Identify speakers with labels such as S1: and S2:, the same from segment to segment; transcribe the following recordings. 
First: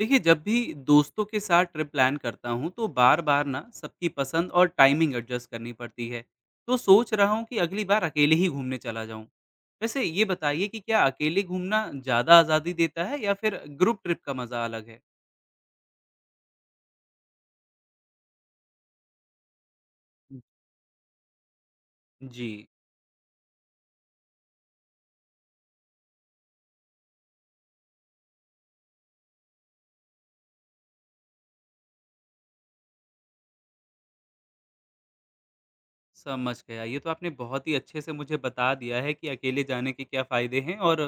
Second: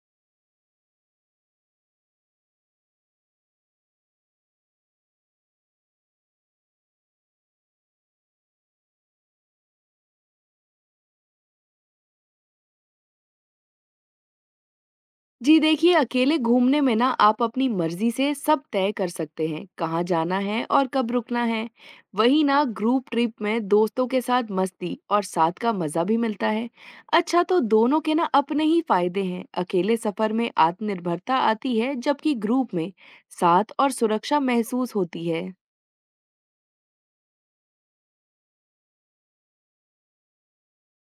S1: देखिए, जब भी दोस्तों के साथ ट्रिप प्लान करता हूँ तो बार बार ना सबकी पसंद और टाइमिंग एडजस्ट करनी पड़ती है। तो सोच रहा हूँ कि अगली बार अकेले ही घूमने चला जाऊँ। वैसे ये बताइए कि क्या अकेले घूमना ज़्यादा आज़ादी देता है या फिर ग्रुप ट्रिप का मज़ा अलग है।
S2: जी देखिए, अकेले घूमने में ना आप अपनी मर्ज़ी से सब तय कर सकते हैं, कहाँ जाना है और कब रुकना है। वहीं
S1: जी,
S2: ना ग्रुप ट्रिप में दोस्तों के साथ मस्ती और साथ का मज़ा भी मिलता है। अच्छा तो दोनों के ना अपने ही फायदे हैं। अकेले सफ़र में आत्मनिर्भरता आती है, जबकि ग्रुप में साथ और सुरक्षा महसूस होती है।
S1: समझ गया। ये तो आपने बहुत ही अच्छे से मुझे बता दिया है कि अकेले जाने के क्या फ़ायदे हैं और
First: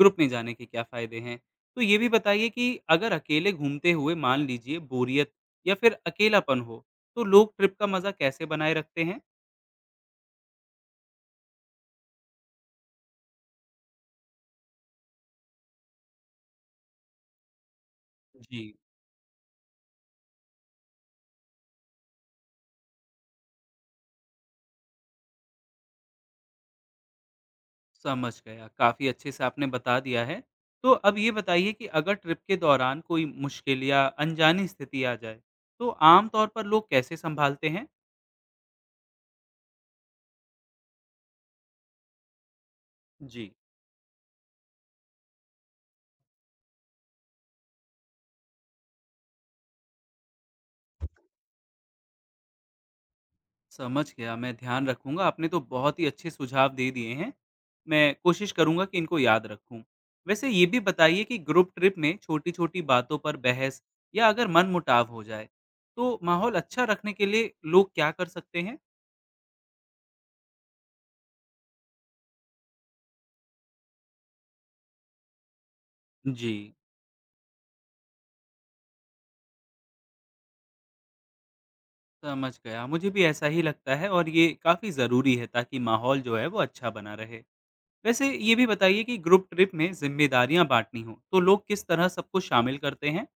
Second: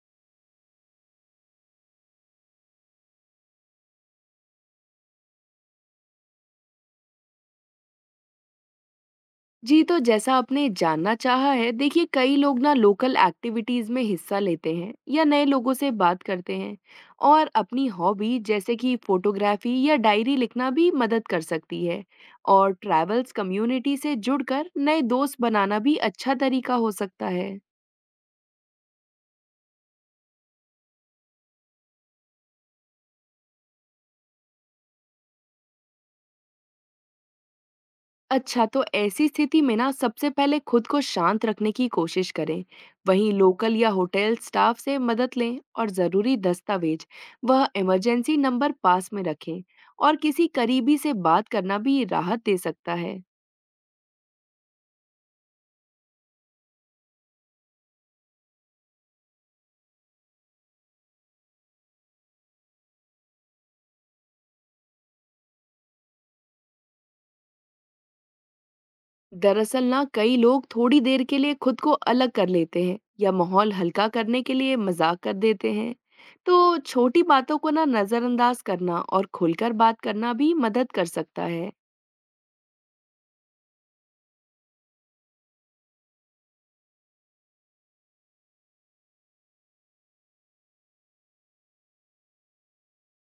S1: ग्रुप में जाने के क्या फ़ायदे हैं। तो ये भी बताइए कि अगर अकेले घूमते हुए मान लीजिए बोरियत या फिर अकेलापन हो, तो लोग ट्रिप का मज़ा कैसे बनाए रखते हैं?
S2: जी, तो जैसा आपने जानना चाहा है, देखिए कई लोग ना लोकल एक्टिविटीज़ में हिस्सा लेते हैं या नए लोगों से बात करते हैं और अपनी हॉबी
S1: जी।
S2: जैसे कि फोटोग्राफी या डायरी लिखना भी मदद कर सकती है। और ट्रैवल्स कम्युनिटी से जुड़कर नए दोस्त बनाना भी अच्छा तरीका हो सकता है।
S1: समझ गया, काफ़ी अच्छे से आपने बता दिया है। तो अब ये बताइए कि अगर ट्रिप के दौरान कोई मुश्किल या अनजानी स्थिति आ जाए, तो आम तौर पर लोग कैसे सँभालते हैं?
S2: अच्छा तो ऐसी स्थिति में ना सबसे पहले खुद को शांत रखने की कोशिश करें। वहीं
S1: जी।
S2: लोकल या होटल स्टाफ से मदद लें और ज़रूरी दस्तावेज वह इमरजेंसी नंबर पास में रखें। और किसी करीबी से बात करना भी राहत दे सकता है।
S1: समझ गया, मैं ध्यान रखूँगा। आपने तो बहुत ही अच्छे सुझाव दे दिए हैं। मैं कोशिश करूँगा कि इनको याद रखूँ। वैसे ये भी बताइए कि ग्रुप ट्रिप में छोटी-छोटी बातों पर बहस या अगर मनमुटाव हो जाए, तो माहौल अच्छा रखने के लिए लोग क्या कर सकते हैं?
S2: दरअसल ना कई लोग थोड़ी देर के लिए खुद को अलग कर लेते हैं या माहौल हल्का करने के लिए मजाक कर देते हैं।
S1: जी।
S2: तो छोटी बातों को ना नज़रअंदाज करना और खुलकर बात करना भी मदद कर सकता है।
S1: समझ गया, मुझे भी ऐसा ही लगता है और ये काफ़ी ज़रूरी है ताकि माहौल जो है वो अच्छा बना रहे। वैसे ये भी बताइए कि ग्रुप ट्रिप में ज़िम्मेदारियाँ बाँटनी हों, तो लोग किस तरह सबको शामिल करते हैं?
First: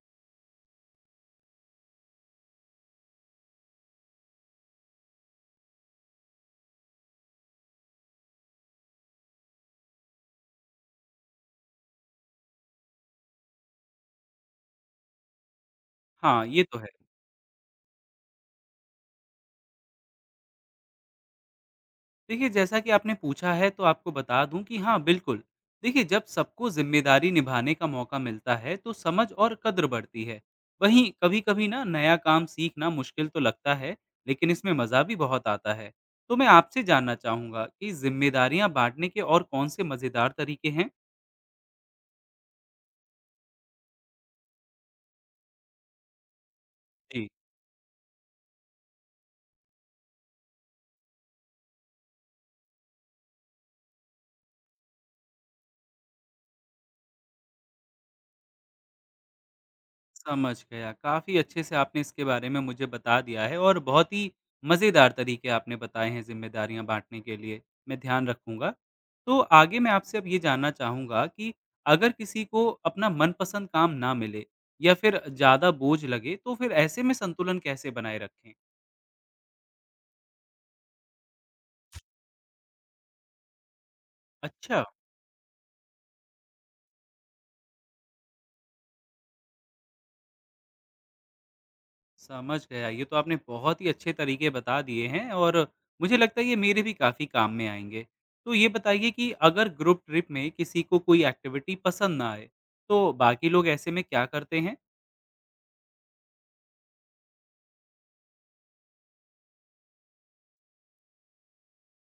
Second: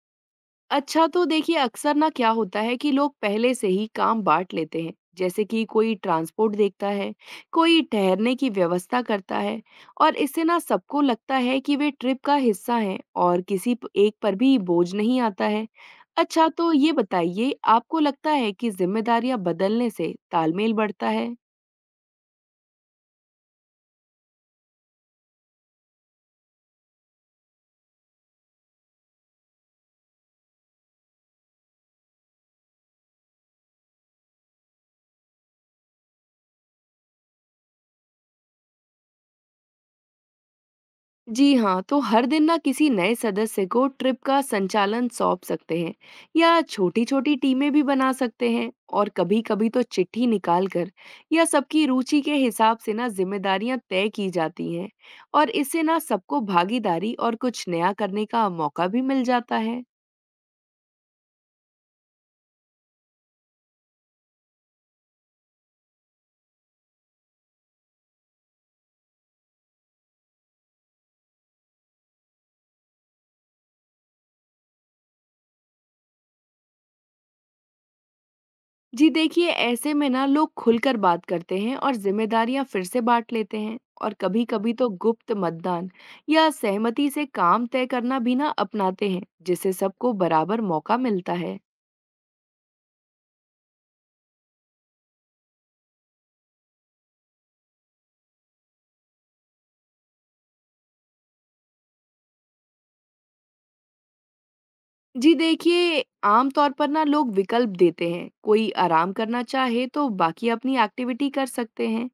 S2: अच्छा तो देखिए अक्सर ना क्या होता है कि लोग पहले से ही काम बांट लेते हैं, जैसे कि कोई ट्रांसपोर्ट देखता है, कोई ठहरने की व्यवस्था करता है। और इससे ना सबको लगता है कि वे ट्रिप का हिस्सा हैं और किसी एक पर भी बोझ नहीं आता है।
S1: हाँ,
S2: अच्छा
S1: ये
S2: तो
S1: तो है।
S2: ये बताइए आपको लगता है कि जिम्मेदारियां बदलने से तालमेल बढ़ता है?
S1: देखिए, जैसा कि आपने पूछा है तो आपको बता दूं कि हाँ, बिल्कुल। देखिए, जब सबको जिम्मेदारी निभाने का मौका मिलता है तो समझ और कद्र बढ़ती है। वहीं कभी कभी ना नया काम सीखना मुश्किल तो लगता है, लेकिन इसमें मज़ा भी बहुत आता है। तो मैं आपसे जानना चाहूँगा कि जिम्मेदारियाँ बांटने के और कौन से मज़ेदार तरीके हैं।
S2: जी हाँ, तो हर दिन ना किसी नए सदस्य को ट्रिप का संचालन सौंप सकते हैं या
S1: जी,
S2: छोटी-छोटी टीमें भी बना सकते हैं और कभी-कभी तो चिट्ठी निकाल कर या सबकी रुचि के हिसाब से ना जिम्मेदारियां तय की जाती हैं। और इससे ना सबको भागीदारी और कुछ नया करने का मौका भी मिल जाता है।
S1: समझ गया। काफ़ी अच्छे से आपने इसके बारे में मुझे बता दिया है और बहुत ही मज़ेदार तरीके आपने बताए हैं ज़िम्मेदारियाँ बाँटने के लिए, मैं ध्यान रखूँगा। तो आगे मैं आपसे अब ये जानना चाहूँगा कि अगर किसी को अपना मनपसंद काम ना मिले या फिर ज़्यादा बोझ लगे, तो फिर ऐसे में संतुलन कैसे बनाए रखें?
S2: जी देखिए ऐसे में ना लोग खुलकर बात करते हैं और जिम्मेदारियां फिर से बांट लेते हैं और कभी-कभी
S1: अच्छा।
S2: तो गुप्त मतदान या सहमति से काम तय करना भी ना अपनाते हैं, जिससे सबको बराबर मौका मिलता है।
S1: समझ गया। ये तो आपने बहुत ही अच्छे तरीके बता दिए हैं और मुझे लगता है ये मेरे भी काफ़ी काम में आएँगे। तो ये बताइए कि अगर ग्रुप ट्रिप में किसी को कोई एक्टिविटी पसंद ना आए, तो बाकी लोग ऐसे में क्या करते हैं?
S2: जी देखिए, आमतौर पर ना लोग विकल्प देते हैं, कोई आराम करना चाहे तो बाकी अपनी एक्टिविटी कर सकते हैं।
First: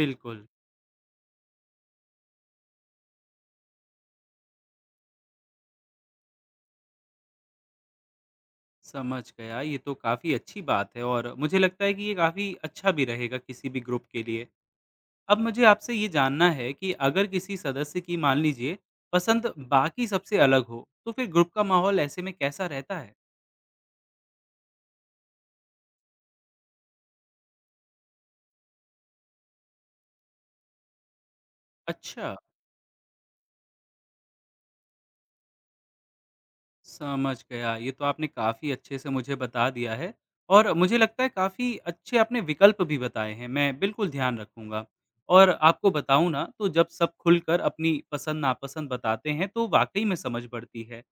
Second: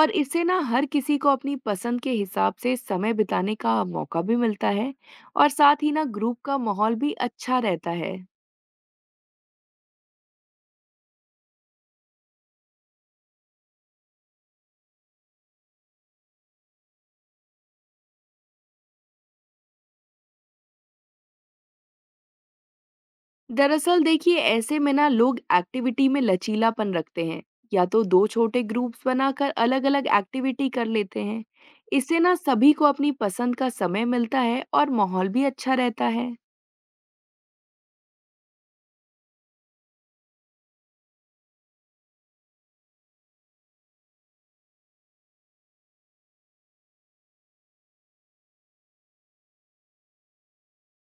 S2: और इससे ना हर किसी को अपनी पसंद के हिसाब से समय बिताने का मौका भी मिलता है और साथ ही ना ग्रुप का माहौल भी अच्छा रहता है।
S1: समझ गया। ये तो काफ़ी अच्छी बात है और मुझे लगता है कि ये काफ़ी अच्छा भी रहेगा किसी भी ग्रुप के लिए। अब मुझे आपसे ये जानना है कि अगर किसी सदस्य की मान लीजिए पसंद बाकी सबसे अलग हो, तो फिर ग्रुप का माहौल ऐसे में कैसा रहता है?
S2: दरअसल देखिए ऐसे में ना लोग एक्टिविटी में लचीलापन रखते हैं या तो दो छोटे ग्रुप्स बनाकर अलग-अलग एक्टिविटी कर लेते हैं। इससे
S1: अच्छा।
S2: ना सभी को अपनी पसंद का समय मिलता है और माहौल भी अच्छा रहता है।
S1: समझ गया। ये तो आपने काफ़ी अच्छे से मुझे बता दिया है और मुझे लगता है काफ़ी अच्छे आपने विकल्प भी बताए हैं, मैं बिल्कुल ध्यान रखूँगा। और आपको बताऊँ ना, तो जब सब खुलकर अपनी पसंद-नापसंद बताते हैं तो वाक़ई में समझ बढ़ती है।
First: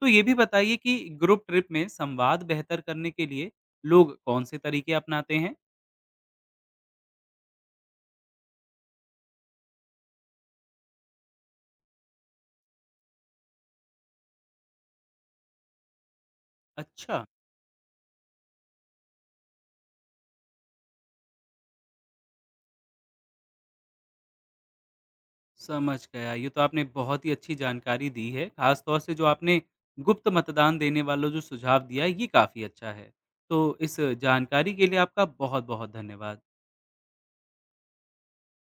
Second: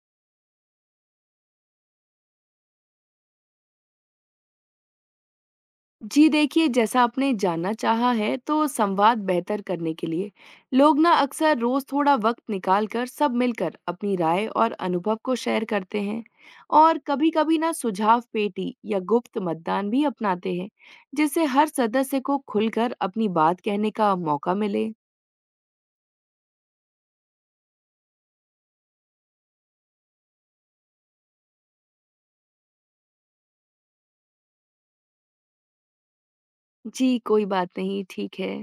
S1: तो ये भी बताइए कि ग्रुप ट्रिप में संवाद बेहतर करने के लिए लोग कौन से तरीके अपनाते हैं?
S2: जी देखिए, जैसा आपने जानना चाहा है, तो संवाद बेहतर करने के लिए लोग ना अक्सर रोज़ थोड़ा वक्त निकाल कर सब मिलकर अपनी राय और अनुभव को शेयर करते हैं। और
S1: अच्छा।
S2: कभी-कभी ना सुझाव पेटी या गुप्त मतदान भी अपनाते हैं, जिससे हर सदस्य को खुलकर अपनी बात कहने का मौका मिले।
S1: समझ गया। ये तो आपने बहुत ही अच्छी जानकारी दी है। ख़ास तौर से जो आपने गुप्त मतदान देने वाला जो सुझाव दिया है, ये काफ़ी अच्छा है। तो इस जानकारी के लिए आपका बहुत-बहुत धन्यवाद।
S2: जी, कोई बात नहीं, ठीक है।